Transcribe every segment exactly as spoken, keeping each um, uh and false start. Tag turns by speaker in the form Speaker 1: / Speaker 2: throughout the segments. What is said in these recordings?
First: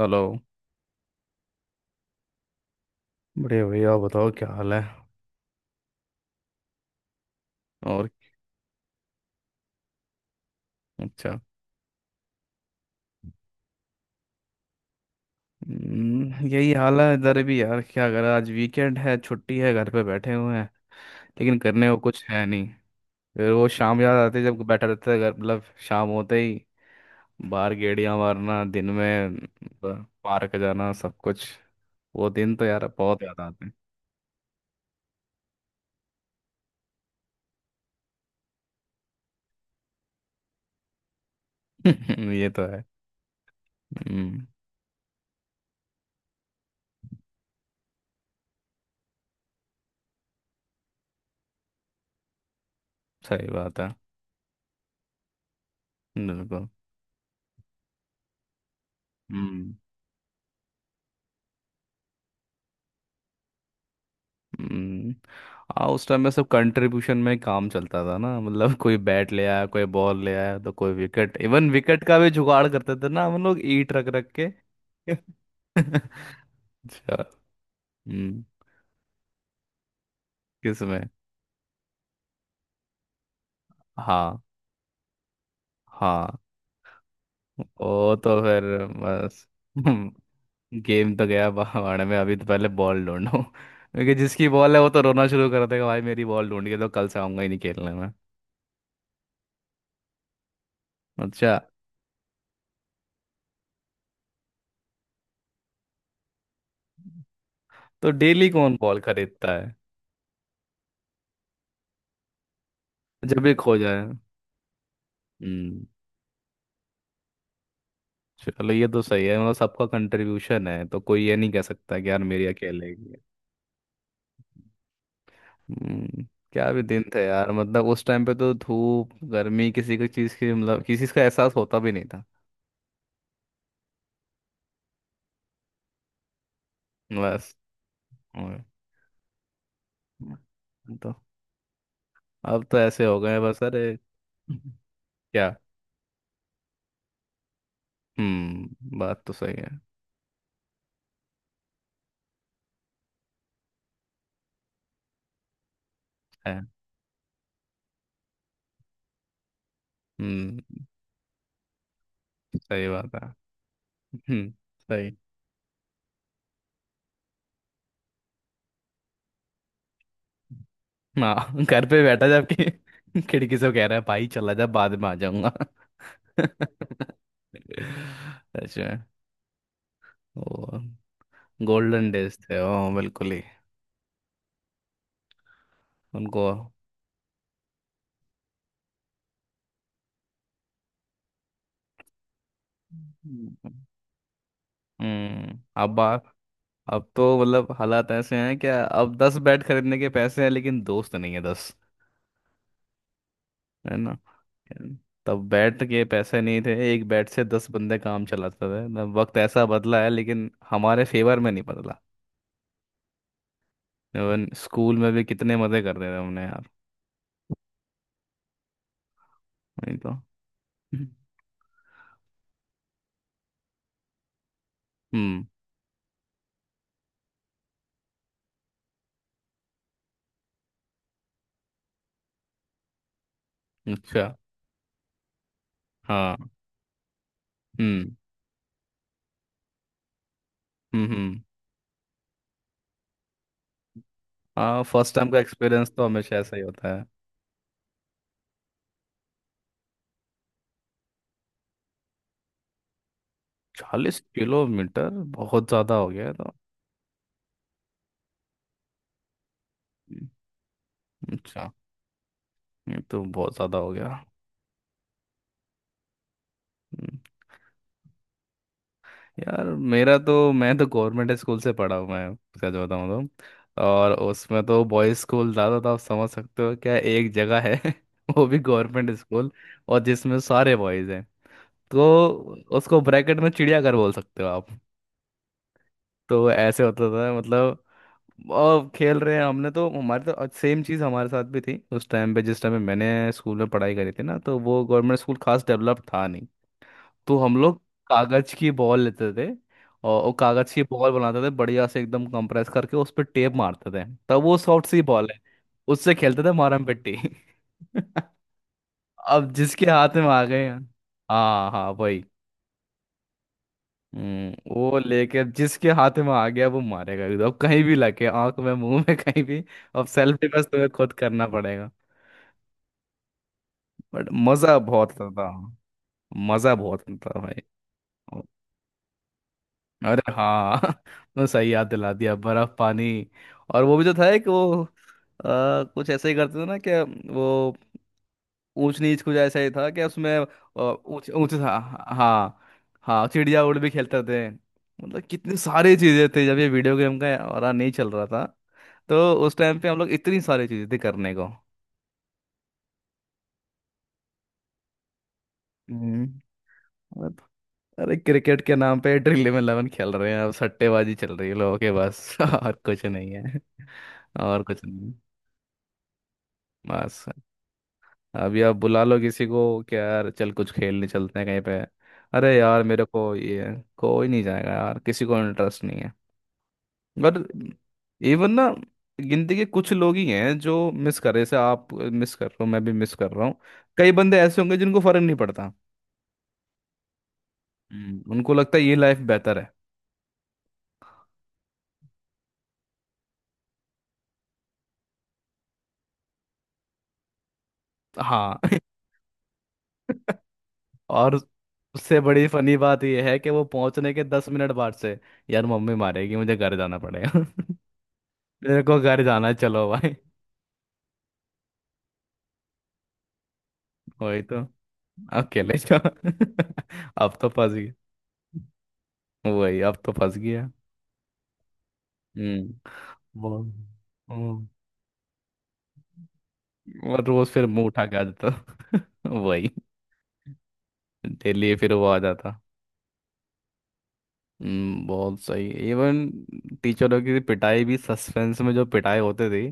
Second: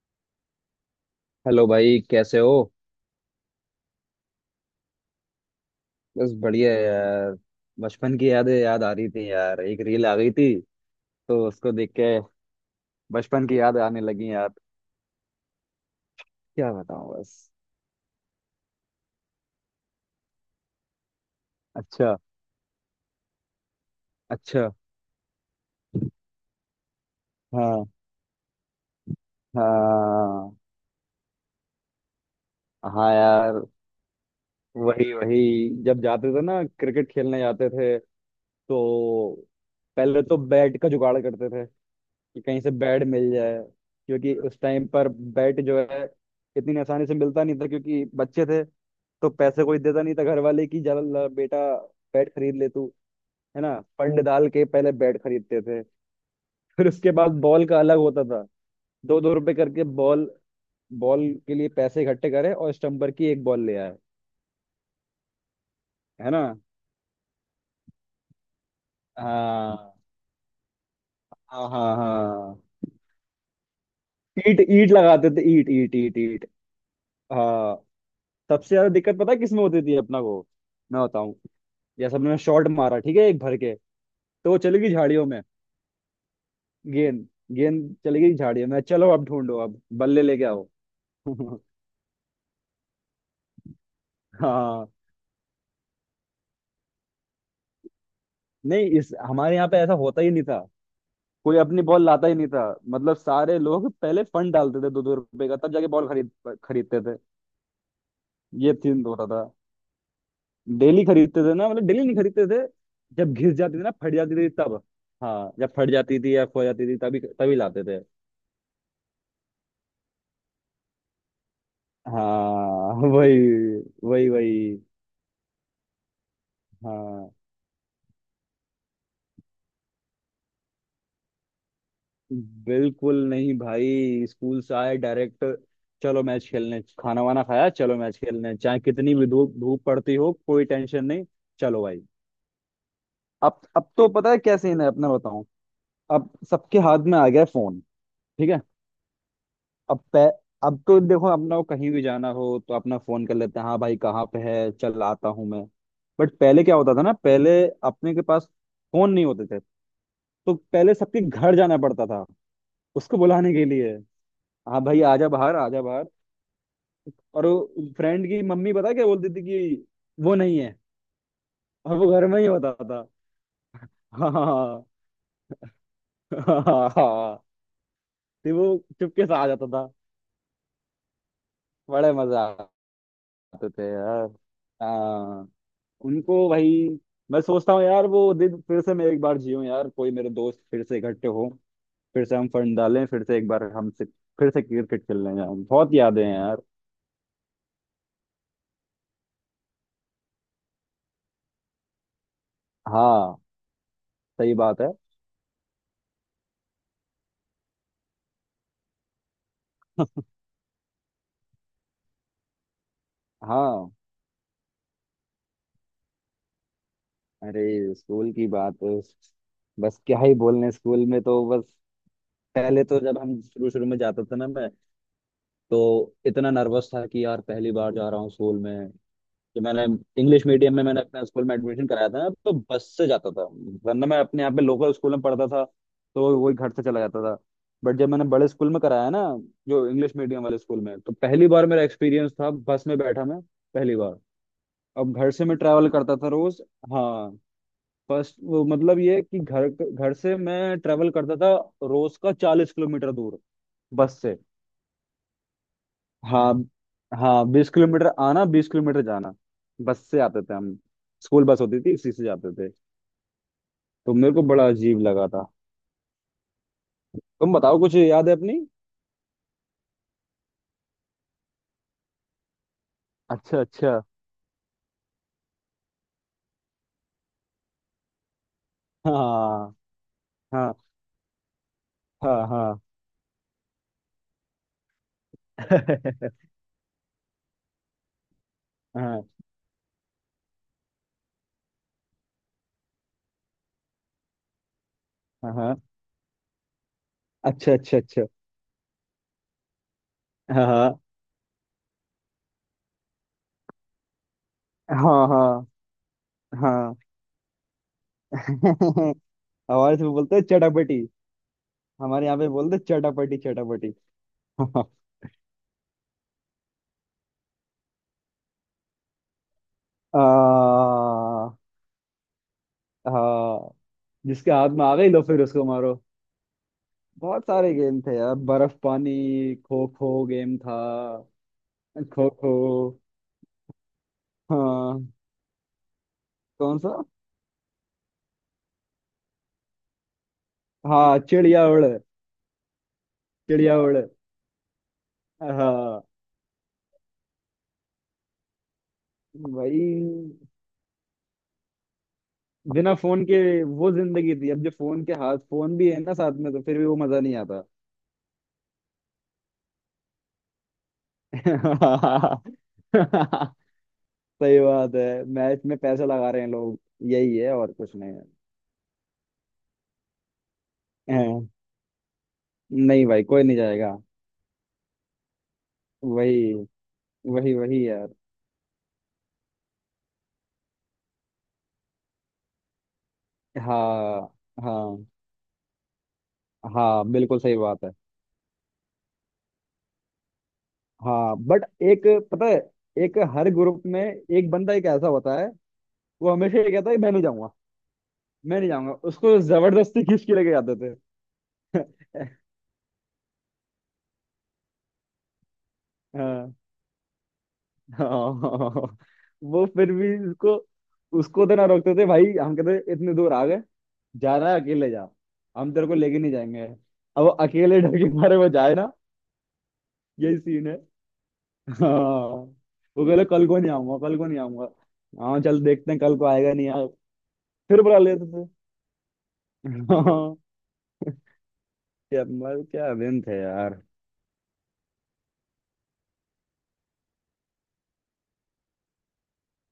Speaker 1: Hello.
Speaker 2: Hello भाई, कैसे हो?
Speaker 1: बढ़िया भैया, आप बताओ क्या हाल है।
Speaker 2: बस बढ़िया है यार।
Speaker 1: और
Speaker 2: बचपन की यादें याद आ रही थी यार। एक रील आ गई थी
Speaker 1: अच्छा।
Speaker 2: तो उसको देख के बचपन की याद आने लगी यार।
Speaker 1: हम्म, यही
Speaker 2: क्या
Speaker 1: हाल
Speaker 2: बताऊं
Speaker 1: है
Speaker 2: बस।
Speaker 1: इधर भी यार, क्या करें, आज वीकेंड है, छुट्टी है, घर पे बैठे हुए हैं। लेकिन करने को
Speaker 2: अच्छा।
Speaker 1: कुछ है नहीं। फिर वो शाम याद आती है जब
Speaker 2: अच्छा।
Speaker 1: बैठा रहता है घर मतलब। शाम होते ही बाहर
Speaker 2: हाँ,
Speaker 1: गेड़ियां मारना दिन में। ब-
Speaker 2: हाँ,
Speaker 1: पार्क जाना सब कुछ। वो दिन तो यार
Speaker 2: हाँ।
Speaker 1: बहुत याद
Speaker 2: यार
Speaker 1: आते
Speaker 2: वही वही। जब जाते थे ना क्रिकेट खेलने जाते थे, तो पहले तो बैट का जुगाड़ करते थे
Speaker 1: हैं।
Speaker 2: कि
Speaker 1: ये
Speaker 2: कहीं
Speaker 1: तो
Speaker 2: से
Speaker 1: है।
Speaker 2: बेड मिल जाए। क्योंकि
Speaker 1: हम्म।
Speaker 2: उस टाइम पर बेड जो है, इतनी आसानी से मिलता नहीं था क्योंकि बच्चे थे। तो पैसे कोई देता नहीं था घर वाले की, जा ला बेटा बैट खरीद ले तू।
Speaker 1: सही
Speaker 2: है
Speaker 1: बात
Speaker 2: ना।
Speaker 1: है।
Speaker 2: फंड डाल के पहले बैट खरीदते थे।
Speaker 1: बिल्कुल।
Speaker 2: फिर उसके बाद बॉल का अलग होता था। दो दो रुपए
Speaker 1: हम्म।
Speaker 2: करके बॉल। बॉल के लिए पैसे इकट्ठे करे और स्टम्पर की एक बॉल ले आए।
Speaker 1: हम्म, हाँ उस टाइम में
Speaker 2: है ना।
Speaker 1: सब कंट्रीब्यूशन में काम चलता था ना मतलब। कोई बैट ले आया, कोई
Speaker 2: हाँ,
Speaker 1: बॉल ले आया, तो कोई विकेट,
Speaker 2: हाँ,
Speaker 1: इवन
Speaker 2: हाँ,
Speaker 1: विकेट का भी
Speaker 2: हाँ।
Speaker 1: जुगाड़ करते थे ना हम लोग ईंट रख रख के।
Speaker 2: ईट ईट लगाते थे, ईट ईट ईट
Speaker 1: अच्छा।
Speaker 2: ईट। हाँ।
Speaker 1: हम्म।
Speaker 2: सबसे ज्यादा दिक्कत पता है किसमें होती थी अपना को? मैं
Speaker 1: किसमें?
Speaker 2: बताऊं। जैसे मैंने शॉट मारा ठीक है, एक भर के।
Speaker 1: हाँ
Speaker 2: तो वो चली गई झाड़ियों में।
Speaker 1: हाँ।
Speaker 2: गेंद। गेंद
Speaker 1: ओ
Speaker 2: चली गई
Speaker 1: तो फिर
Speaker 2: झाड़ियों में, चलो अब
Speaker 1: बस।
Speaker 2: ढूंढो, अब बल्ले लेके आओ।
Speaker 1: गेम तो गया भाड़ में, अभी तो पहले बॉल ढूंढो, क्योंकि जिसकी बॉल है
Speaker 2: हाँ।
Speaker 1: वो तो रोना शुरू कर देगा, भाई मेरी बॉल ढूंढ के, तो कल से आऊंगा ही नहीं खेलने में।
Speaker 2: नहीं, इस हमारे यहाँ पे ऐसा होता ही नहीं था।
Speaker 1: अच्छा।
Speaker 2: कोई अपनी बॉल लाता ही नहीं था। मतलब सारे लोग पहले फंड डालते थे दो दो रुपए का, तब जाके बॉल खरीद खरीदते थे।
Speaker 1: तो डेली
Speaker 2: ये
Speaker 1: कौन बॉल
Speaker 2: सीन होता था।
Speaker 1: खरीदता है?
Speaker 2: डेली खरीदते थे ना, मतलब डेली नहीं खरीदते थे। जब
Speaker 1: जब भी
Speaker 2: घिस
Speaker 1: खो
Speaker 2: जाती थी ना,
Speaker 1: जाए।
Speaker 2: फट जाती थी तब। हाँ, जब
Speaker 1: हम्म।
Speaker 2: फट जाती थी या खो जाती थी, तभी तभी लाते थे।
Speaker 1: चलो ये तो सही है मतलब सबका कंट्रीब्यूशन है, तो कोई ये नहीं कह सकता कि यार मेरी अकेले
Speaker 2: हाँ।
Speaker 1: की है।
Speaker 2: वही वही वही।
Speaker 1: हम्म। क्या भी दिन थे
Speaker 2: हाँ।
Speaker 1: यार, मतलब उस टाइम पे तो धूप, गर्मी, किसी को चीज़ की मतलब किसी चीज़ का एहसास होता भी नहीं था।
Speaker 2: बिल्कुल नहीं भाई, स्कूल से आए डायरेक्ट, चलो मैच खेलने। खाना वाना
Speaker 1: बस।
Speaker 2: खाया, चलो मैच खेलने।
Speaker 1: और-
Speaker 2: चाहे कितनी भी धूप धूप पड़ती हो, कोई टेंशन
Speaker 1: तो
Speaker 2: नहीं। चलो भाई।
Speaker 1: अब तो ऐसे हो गए
Speaker 2: अब
Speaker 1: बस। अरे
Speaker 2: अब तो पता है क्या सीन है अपना, बताऊं।
Speaker 1: क्या।
Speaker 2: अब सबके हाथ में आ गया फोन। ठीक है।
Speaker 1: हम्म, बात तो सही है।
Speaker 2: अब पै, अब तो देखो, अपना को कहीं भी जाना हो तो अपना फोन कर लेते हैं। हाँ भाई, कहाँ पे है, चल आता हूँ मैं। बट
Speaker 1: है।
Speaker 2: पहले क्या होता था ना, पहले अपने के पास फोन नहीं होते थे। तो
Speaker 1: हम्म।
Speaker 2: पहले सबके घर जाना पड़ता था
Speaker 1: सही बात
Speaker 2: उसको
Speaker 1: है।
Speaker 2: बुलाने के लिए।
Speaker 1: हम्म।
Speaker 2: हाँ भाई
Speaker 1: सही।
Speaker 2: आजा बाहर, आजा बाहर। और वो फ्रेंड की मम्मी पता है क्या बोलती थी कि वो नहीं है।
Speaker 1: हाँ घर
Speaker 2: और
Speaker 1: पे
Speaker 2: वो घर
Speaker 1: बैठा
Speaker 2: में ही
Speaker 1: जबकि
Speaker 2: होता था।
Speaker 1: खिड़की से कह रहा है भाई
Speaker 2: हाँ,
Speaker 1: चला जा,
Speaker 2: हाँ,
Speaker 1: बाद में आ जाऊंगा।
Speaker 2: हाँ। हाँ, हाँ। फिर वो
Speaker 1: अच्छा।
Speaker 2: चुपके से आ जाता था।
Speaker 1: वो गोल्डन
Speaker 2: बड़े
Speaker 1: डेज
Speaker 2: मजा
Speaker 1: थे, ओ बिल्कुल ही।
Speaker 2: आते थे यार। हाँ।
Speaker 1: उनको।
Speaker 2: उनको भाई, मैं सोचता हूँ यार, वो दिन फिर से मैं एक बार जीऊँ यार, कोई मेरे दोस्त फिर से इकट्ठे हो। फिर से हम फंड डालें, फिर से एक बार,
Speaker 1: हम्म।
Speaker 2: हम से फिर से क्रिकेट खेलने
Speaker 1: हम्म,
Speaker 2: जाएं। बहुत
Speaker 1: अब आ,
Speaker 2: यादें हैं यार।
Speaker 1: अब तो मतलब हालात ऐसे हैं क्या, अब दस बैट खरीदने के पैसे हैं लेकिन दोस्त नहीं है दस।
Speaker 2: हाँ,
Speaker 1: है ना।
Speaker 2: सही बात है।
Speaker 1: तब बैट के पैसे नहीं थे, एक बैट से दस बंदे काम चलाते थे ना। वक्त ऐसा बदला है लेकिन हमारे फेवर में नहीं बदला।
Speaker 2: हाँ।
Speaker 1: इवन स्कूल में भी कितने मजे करते थे हमने यार।
Speaker 2: अरे स्कूल की बात,
Speaker 1: नहीं
Speaker 2: बस
Speaker 1: तो।
Speaker 2: क्या ही बोलने, स्कूल में तो बस। पहले तो जब हम शुरू शुरू में जाता था ना मैं,
Speaker 1: हम्म।
Speaker 2: तो इतना नर्वस था कि यार पहली बार जा रहा हूँ स्कूल में। कि मैंने इंग्लिश मीडियम में मैंने अपने स्कूल में एडमिशन कराया था ना, तो बस से जाता था। वरना मैं
Speaker 1: अच्छा।
Speaker 2: अपने यहाँ पे लोकल स्कूल में पढ़ता था,
Speaker 1: हाँ।
Speaker 2: तो वही घर से चला जाता था। बट जब
Speaker 1: हम्म।
Speaker 2: मैंने बड़े स्कूल में कराया ना, जो इंग्लिश मीडियम वाले स्कूल में,
Speaker 1: हम्म।
Speaker 2: तो
Speaker 1: हम्म।
Speaker 2: पहली बार मेरा एक्सपीरियंस था बस में बैठा मैं। पहली बार
Speaker 1: हाँ
Speaker 2: अब
Speaker 1: फर्स्ट टाइम
Speaker 2: घर
Speaker 1: का
Speaker 2: से मैं ट्रैवल
Speaker 1: एक्सपीरियंस तो
Speaker 2: करता था
Speaker 1: हमेशा ऐसा
Speaker 2: रोज।
Speaker 1: ही होता।
Speaker 2: हाँ। फर्स्ट वो मतलब ये कि घर घर से मैं ट्रेवल करता था, रोज का चालीस किलोमीटर दूर, बस
Speaker 1: चालीस
Speaker 2: से।
Speaker 1: किलोमीटर बहुत ज़्यादा हो गया है
Speaker 2: हाँ,
Speaker 1: तो।
Speaker 2: हाँ, बीस किलोमीटर आना, बीस किलोमीटर जाना। बस से आते थे हम, स्कूल बस
Speaker 1: अच्छा।
Speaker 2: होती थी उसी से जाते थे।
Speaker 1: ये तो बहुत ज़्यादा हो
Speaker 2: तो
Speaker 1: गया।
Speaker 2: मेरे को बड़ा अजीब लगा था।
Speaker 1: हम्म,
Speaker 2: तुम बताओ कुछ याद है अपनी?
Speaker 1: यार मेरा तो, मैं तो गवर्नमेंट स्कूल से पढ़ा हूँ मैं सच बताऊँ
Speaker 2: अच्छा,
Speaker 1: तो।
Speaker 2: अच्छा।
Speaker 1: और उसमें तो बॉयज़ स्कूल ज़्यादा था आप समझ सकते हो क्या एक जगह है। वो भी गवर्नमेंट स्कूल,
Speaker 2: हाँ,
Speaker 1: और जिसमें
Speaker 2: हाँ,
Speaker 1: सारे बॉयज़ हैं। तो
Speaker 2: हाँ, हाँ।
Speaker 1: उसको ब्रैकेट में चिड़ियाघर बोल सकते हो आप। तो ऐसे होता था मतलब। और खेल
Speaker 2: हाँ,
Speaker 1: रहे हैं हमने तो, हमारे तो सेम चीज़ हमारे साथ भी थी उस टाइम पे, जिस टाइम पे मैंने स्कूल में पढ़ाई करी थी ना, तो वो गवर्नमेंट स्कूल
Speaker 2: हाँ,
Speaker 1: खास
Speaker 2: हाँ।
Speaker 1: डेवलप था नहीं। तो हम
Speaker 2: अच्छा,
Speaker 1: लोग
Speaker 2: अच्छा, अच्छा।
Speaker 1: कागज़ की बॉल लेते थे। और वो कागज़ की
Speaker 2: हाँ,
Speaker 1: बॉल बनाते थे बढ़िया से एकदम कंप्रेस करके, उस पर टेप मारते थे तब वो सॉफ्ट सी
Speaker 2: हाँ,
Speaker 1: बॉल है।
Speaker 2: हाँ,
Speaker 1: उससे खेलते थे मारम
Speaker 2: हाँ।
Speaker 1: पिट्टी।
Speaker 2: हमारे
Speaker 1: अब जिसके
Speaker 2: इसमें
Speaker 1: हाथ में
Speaker 2: बोलते
Speaker 1: आ
Speaker 2: हैं
Speaker 1: गए,
Speaker 2: चटापटी।
Speaker 1: हाँ हाँ वही।
Speaker 2: हमारे यहाँ पे बोलते हैं चटापटी चटापटी।
Speaker 1: हम्म, वो लेके जिसके हाथ में आ गया वो मारेगा एकदम, अब कहीं भी लगे, आंख में, मुंह में, कहीं भी। अब
Speaker 2: आ,
Speaker 1: सेल्फ डिफेंस तुम्हें खुद करना पड़ेगा।
Speaker 2: हाँ।
Speaker 1: बट
Speaker 2: जिसके हाथ
Speaker 1: मजा
Speaker 2: में आ गई
Speaker 1: बहुत
Speaker 2: लो,
Speaker 1: आता
Speaker 2: फिर
Speaker 1: था।
Speaker 2: उसको मारो।
Speaker 1: मजा बहुत आता था
Speaker 2: बहुत
Speaker 1: भाई।
Speaker 2: सारे गेम थे यार, बर्फ पानी, खो खो
Speaker 1: अरे
Speaker 2: गेम था।
Speaker 1: हाँ। तो सही याद दिला
Speaker 2: खो
Speaker 1: दिया,
Speaker 2: खो।
Speaker 1: बर्फ पानी। और वो भी तो था एक वो आ,
Speaker 2: हाँ।
Speaker 1: कुछ ऐसे ही करते थे ना
Speaker 2: कौन सा?
Speaker 1: क्या वो, ऊंच नीच कुछ ऐसा ही था कि उसमें अ,
Speaker 2: हाँ,
Speaker 1: ऊंच ऊंच
Speaker 2: चिड़िया
Speaker 1: था।
Speaker 2: उड़।
Speaker 1: हाँ। हाँ चिड़िया उड़
Speaker 2: चिड़िया
Speaker 1: भी
Speaker 2: उड़।
Speaker 1: खेलते थे, मतलब कितनी सारी
Speaker 2: हाँ।
Speaker 1: चीजें थी जब ये वीडियो गेम का और नहीं चल रहा था। तो उस टाइम पे हम लोग, इतनी
Speaker 2: भाई
Speaker 1: सारी चीजें थी करने को।
Speaker 2: बिना फोन के वो जिंदगी थी, अब जो फोन के हाथ, फोन भी है ना साथ
Speaker 1: हम्म,
Speaker 2: में, तो फिर भी वो मजा
Speaker 1: और-
Speaker 2: नहीं आता।
Speaker 1: अरे क्रिकेट के नाम पे ड्रिल इलेवन खेल रहे हैं, अब सट्टेबाजी चल रही है लोगों के बस। और कुछ नहीं है।
Speaker 2: सही
Speaker 1: और कुछ
Speaker 2: बात
Speaker 1: नहीं।
Speaker 2: है, मैच में पैसा लगा रहे हैं लोग।
Speaker 1: बस।
Speaker 2: यही है, और कुछ नहीं है।
Speaker 1: अभी आप बुला लो किसी को कि यार चल कुछ खेलने चलते हैं
Speaker 2: हैं।
Speaker 1: कहीं पे। अरे यार मेरे
Speaker 2: नहीं भाई,
Speaker 1: को
Speaker 2: कोई नहीं
Speaker 1: ये,
Speaker 2: जाएगा।
Speaker 1: कोई नहीं जाएगा यार, किसी को इंटरेस्ट नहीं है।
Speaker 2: वही
Speaker 1: बट
Speaker 2: वही वही यार।
Speaker 1: इवन ना, गिनती के कुछ लोग ही हैं जो मिस कर रहे जैसे आप मिस कर रहे हो, मैं भी मिस कर रहा हूँ। कई
Speaker 2: हाँ,
Speaker 1: बंदे ऐसे होंगे जिनको
Speaker 2: हाँ,
Speaker 1: फर्क नहीं पड़ता।
Speaker 2: हाँ, बिल्कुल सही बात है।
Speaker 1: हम्म, उनको लगता है ये लाइफ बेहतर है।
Speaker 2: हाँ बट एक, पता है, एक हर ग्रुप में एक बंदा, एक ऐसा होता है वो हमेशा ये कहता है, मैं नहीं जाऊंगा, मैं
Speaker 1: हाँ।
Speaker 2: नहीं जाऊंगा। उसको जबरदस्ती खींच के लेके जाते
Speaker 1: और उससे
Speaker 2: थे।
Speaker 1: बड़ी फनी बात यह है कि वो पहुंचने के दस मिनट बाद से, यार मम्मी मारेगी
Speaker 2: हाँ,
Speaker 1: मुझे, घर जाना पड़ेगा।
Speaker 2: हाँ।
Speaker 1: मेरे को घर जाना है,
Speaker 2: वो
Speaker 1: चलो
Speaker 2: फिर भी
Speaker 1: भाई।
Speaker 2: उसको उसको तो ना रोकते थे भाई। हम कहते इतने दूर आ गए, जा
Speaker 1: वही
Speaker 2: रहा है
Speaker 1: तो।
Speaker 2: अकेले जा, हम
Speaker 1: अकेले
Speaker 2: तेरे को
Speaker 1: जाओ।
Speaker 2: लेके नहीं जाएंगे। अब वो
Speaker 1: अब तो फंस
Speaker 2: अकेले
Speaker 1: गया।
Speaker 2: डर के मारे वो जाए ना।
Speaker 1: वही, अब तो फंस
Speaker 2: यही
Speaker 1: गया।
Speaker 2: सीन। हाँ।
Speaker 1: हम्म।
Speaker 2: वो कह रहे कल
Speaker 1: वो।
Speaker 2: को नहीं आऊंगा, कल को नहीं
Speaker 1: हम्म,
Speaker 2: आऊंगा। हाँ, चल देखते हैं कल को आएगा नहीं यार।
Speaker 1: और रोज फिर
Speaker 2: फिर
Speaker 1: मुंह
Speaker 2: बुला
Speaker 1: उठा के आ
Speaker 2: लेते थे।
Speaker 1: जाता। वही।
Speaker 2: हाँ।
Speaker 1: डेली फिर वो आ
Speaker 2: क्या
Speaker 1: जाता।
Speaker 2: मर क्या दिन थे यार।
Speaker 1: हम्म। बहुत सही। इवन टीचरों की पिटाई भी, सस्पेंस में जो पिटाई होते थे,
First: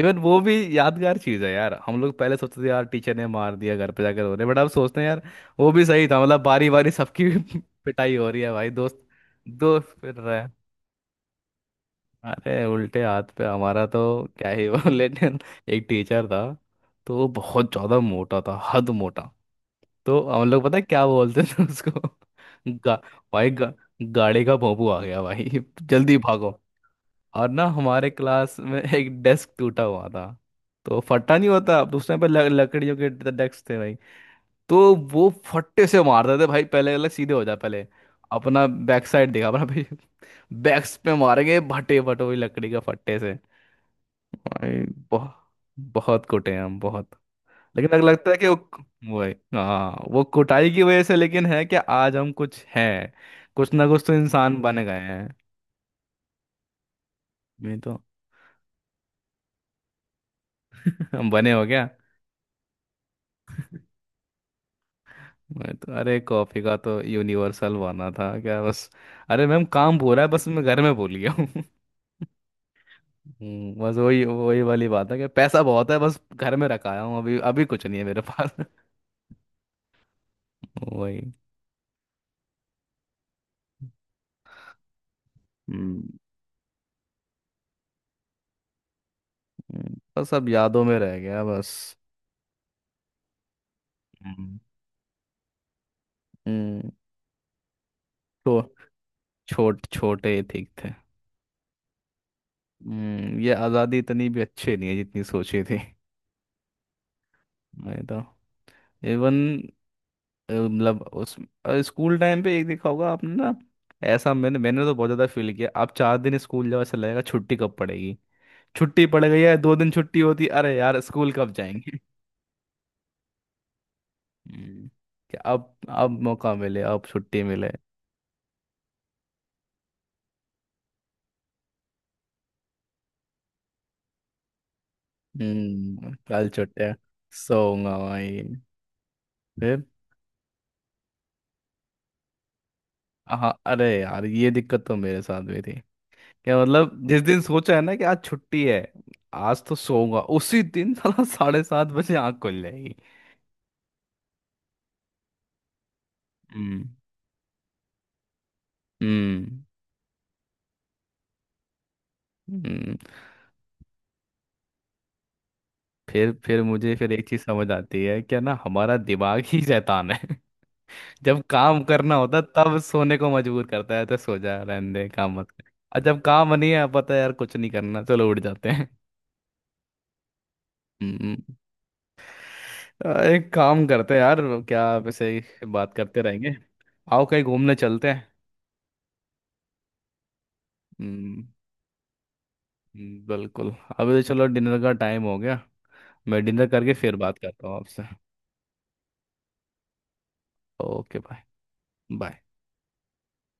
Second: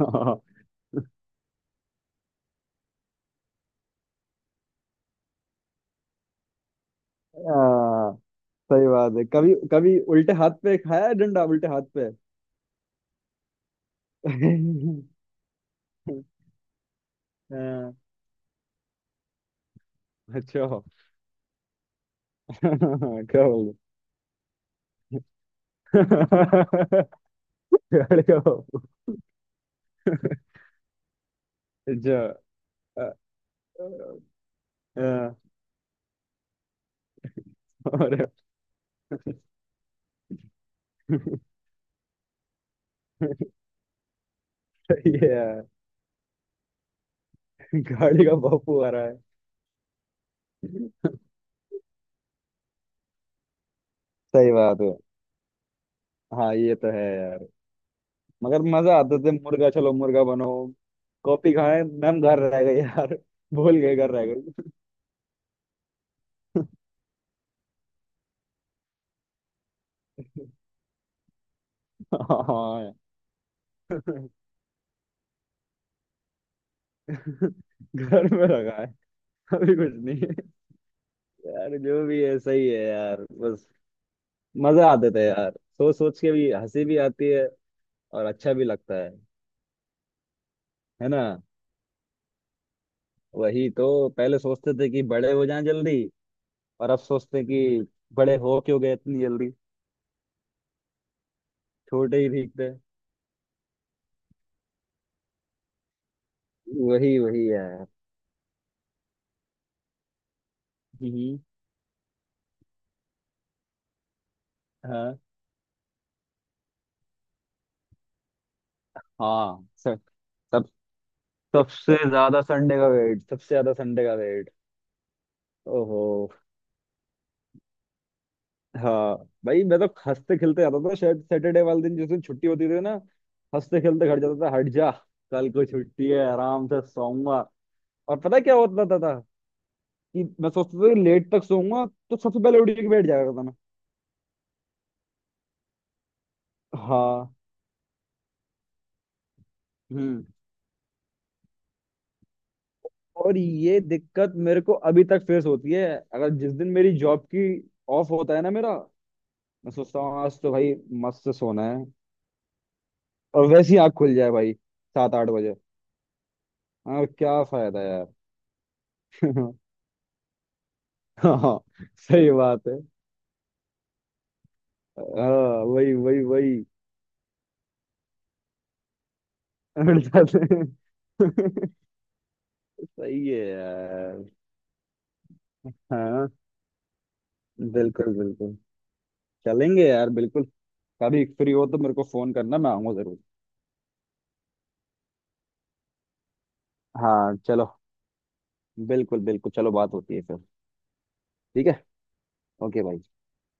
Speaker 1: इवन वो
Speaker 2: हाँ,
Speaker 1: भी यादगार चीज है यार। हम लोग पहले सोचते थे यार टीचर ने मार दिया, घर पे जाकर रो रहे, बट अब सोचते हैं यार वो भी सही था। मतलब बारी बारी सबकी
Speaker 2: हाँ।
Speaker 1: पिटाई हो रही है भाई।
Speaker 2: सही
Speaker 1: दोस्त।
Speaker 2: बात है, कभी
Speaker 1: दोस्त
Speaker 2: कभी
Speaker 1: फिर
Speaker 2: उल्टे
Speaker 1: रहे
Speaker 2: हाथ
Speaker 1: हैं।
Speaker 2: पे खाया है डंडा, उल्टे हाथ पे।
Speaker 1: अरे उल्टे हाथ पे हमारा तो क्या ही वो।
Speaker 2: हाँ।
Speaker 1: लेकिन एक टीचर था, तो वो बहुत ज़्यादा मोटा था, हद मोटा। तो हम लोग
Speaker 2: अच्छा,
Speaker 1: पता है क्या बोलते थे उसको। गा,
Speaker 2: क्या बोल, क्या
Speaker 1: भाई गा,
Speaker 2: बोल?
Speaker 1: गाड़ी का भोंपू आ गया भाई, जल्दी भागो। और ना हमारे क्लास में एक डेस्क टूटा हुआ था। तो फटा नहीं होता,
Speaker 2: अच्छा।
Speaker 1: दूसरे पे ल- लकड़ियों के
Speaker 2: अ-
Speaker 1: डेस्क थे। तो वो
Speaker 2: अ-
Speaker 1: फट्टे से मार देते भाई, पहले अलग सीधे हो जाए पहले।
Speaker 2: अरे,
Speaker 1: अपना बैक साइड देखा अपना भाई, बैक्स पे मारेंगे, भटे भटो ही लकड़ी का फट्टे से भाई।
Speaker 2: सही है
Speaker 1: बहुत।
Speaker 2: यार।
Speaker 1: बहुत कुटे हैं हम बहुत। लेकिन अगर
Speaker 2: गाड़ी
Speaker 1: लगता
Speaker 2: का
Speaker 1: है कि
Speaker 2: बापू आ रहा है।
Speaker 1: वो, वही हाँ, वो कुटाई की वजह से लेकिन है, कि आज हम कुछ हैं, कुछ ना कुछ तो
Speaker 2: सही
Speaker 1: इंसान
Speaker 2: बात
Speaker 1: बन
Speaker 2: है।
Speaker 1: गए हैं।
Speaker 2: हाँ ये तो है यार।
Speaker 1: नहीं तो।
Speaker 2: मगर मजा आता था, मुर्गा चलो मुर्गा बनो।
Speaker 1: हम बने
Speaker 2: कॉपी
Speaker 1: हो
Speaker 2: खाए
Speaker 1: क्या।
Speaker 2: मैम, घर रह गए यार। भूल गए, घर रह गए।
Speaker 1: मैं तो, अरे कॉफी का तो यूनिवर्सल बना था क्या बस। अरे मैम, काम पूरा है बस मैं घर में भूल गया।
Speaker 2: हाँ
Speaker 1: हम्म, बस वही
Speaker 2: यार।
Speaker 1: वही वाली बात है कि पैसा बहुत है बस घर में रखाया हूँ, अभी अभी कुछ नहीं है मेरे
Speaker 2: घर में
Speaker 1: पास।
Speaker 2: रखा है, अभी कुछ नहीं है।
Speaker 1: वही।
Speaker 2: यार जो भी है सही है यार बस। मजा आते थे यार। सोच
Speaker 1: हम्म।
Speaker 2: सोच के भी हंसी भी आती है, और अच्छा भी लगता है।
Speaker 1: हम्म, बस अब यादों में
Speaker 2: है
Speaker 1: रह
Speaker 2: ना।
Speaker 1: गया बस।
Speaker 2: वही तो। पहले
Speaker 1: हम्म।
Speaker 2: सोचते थे कि बड़े हो जाएं जल्दी,
Speaker 1: हम्म,
Speaker 2: और अब सोचते हैं कि बड़े
Speaker 1: तो
Speaker 2: हो क्यों गए इतनी जल्दी।
Speaker 1: छोट छोटे ठीक थे।
Speaker 2: छोटे ही ठीक थे।
Speaker 1: हम्म, ये आज़ादी इतनी भी अच्छी नहीं है जितनी सोची थी।
Speaker 2: वही वही यार।
Speaker 1: मैं तो इवन मतलब उस
Speaker 2: हम्म।
Speaker 1: अ, स्कूल टाइम पे एक देखा होगा आपने ना, ऐसा मैंने मैंने तो बहुत
Speaker 2: हाँ,
Speaker 1: ज़्यादा फील किया। आप चार दिन स्कूल जाओ, ऐसा लगेगा छुट्टी कब पड़ेगी। छुट्टी पड़ गई है,
Speaker 2: हाँ
Speaker 1: दो दिन
Speaker 2: सर।
Speaker 1: छुट्टी होती,
Speaker 2: सब,
Speaker 1: अरे यार स्कूल कब
Speaker 2: सबसे
Speaker 1: जाएंगे।
Speaker 2: ज्यादा संडे का वेट, सबसे ज्यादा संडे का वेट।
Speaker 1: हम्म, कि अब
Speaker 2: ओहो।
Speaker 1: अब मौका मिले, अब छुट्टी मिले।
Speaker 2: हाँ। भाई मैं तो हंसते खेलते जाता था शायद, सैटरडे वाले दिन, जिस दिन छुट्टी होती थी ना, हंसते खेलते घर जाता था। हट जा, कल को छुट्टी
Speaker 1: हम्म।
Speaker 2: है,
Speaker 1: कल
Speaker 2: आराम से
Speaker 1: छुट्टी है,
Speaker 2: सोऊंगा।
Speaker 1: सोऊंगा
Speaker 2: और पता है
Speaker 1: भाई।
Speaker 2: क्या होता था, था
Speaker 1: फिर।
Speaker 2: कि मैं सोचता था कि लेट तक सोऊंगा, तो सबसे पहले उठ के बैठ जाया करता
Speaker 1: हाँ
Speaker 2: मैं।
Speaker 1: अरे यार ये दिक्कत तो मेरे साथ भी थी। क्या मतलब जिस
Speaker 2: हाँ।
Speaker 1: दिन सोचा है ना कि आज छुट्टी है, आज तो सोऊंगा,
Speaker 2: हम्म।
Speaker 1: उसी दिन साला साढ़े सात बजे आँख खुल जाएगी।
Speaker 2: और ये दिक्कत मेरे को अभी तक फेस होती है। अगर जिस दिन
Speaker 1: हम्म।
Speaker 2: मेरी जॉब की ऑफ होता है ना मेरा,
Speaker 1: हम्म।
Speaker 2: मैं सोचता हूँ आज तो भाई मस्त से सोना है,
Speaker 1: हम्म,
Speaker 2: और वैसी आँख खुल जाए भाई सात आठ बजे।
Speaker 1: फिर फिर मुझे
Speaker 2: हाँ,
Speaker 1: फिर एक चीज
Speaker 2: क्या
Speaker 1: समझ
Speaker 2: फायदा
Speaker 1: आती
Speaker 2: यार।
Speaker 1: है क्या ना, हमारा दिमाग ही शैतान है। जब
Speaker 2: हाँ,
Speaker 1: काम करना
Speaker 2: सही
Speaker 1: होता
Speaker 2: बात
Speaker 1: तब
Speaker 2: है।
Speaker 1: सोने को मजबूर करता है, तो सो जा, रहने दे,
Speaker 2: हाँ,
Speaker 1: काम मत कर।
Speaker 2: वही
Speaker 1: और जब
Speaker 2: वही
Speaker 1: काम
Speaker 2: वही।
Speaker 1: नहीं है, पता है यार कुछ नहीं करना, चलो उठ जाते हैं।
Speaker 2: हट जाते हैं।
Speaker 1: हम्म, आ,
Speaker 2: सही है
Speaker 1: एक काम करते हैं
Speaker 2: यार।
Speaker 1: यार, क्या वैसे ही बात करते
Speaker 2: हाँ,
Speaker 1: रहेंगे, आओ कहीं घूमने चलते
Speaker 2: बिल्कुल
Speaker 1: हैं।
Speaker 2: बिल्कुल, चलेंगे यार, बिल्कुल। कभी
Speaker 1: हम्म,
Speaker 2: फ्री हो तो मेरे को फोन करना, मैं आऊंगा जरूर।
Speaker 1: हम्म, बिल्कुल। अभी तो चलो डिनर का टाइम हो गया। मैं डिनर करके फिर
Speaker 2: हाँ,
Speaker 1: बात करता हूँ
Speaker 2: चलो,
Speaker 1: आपसे।
Speaker 2: बिल्कुल बिल्कुल, चलो बात होती है फिर।
Speaker 1: Okay bye.
Speaker 2: ठीक है।
Speaker 1: बाय।
Speaker 2: ओके भाई।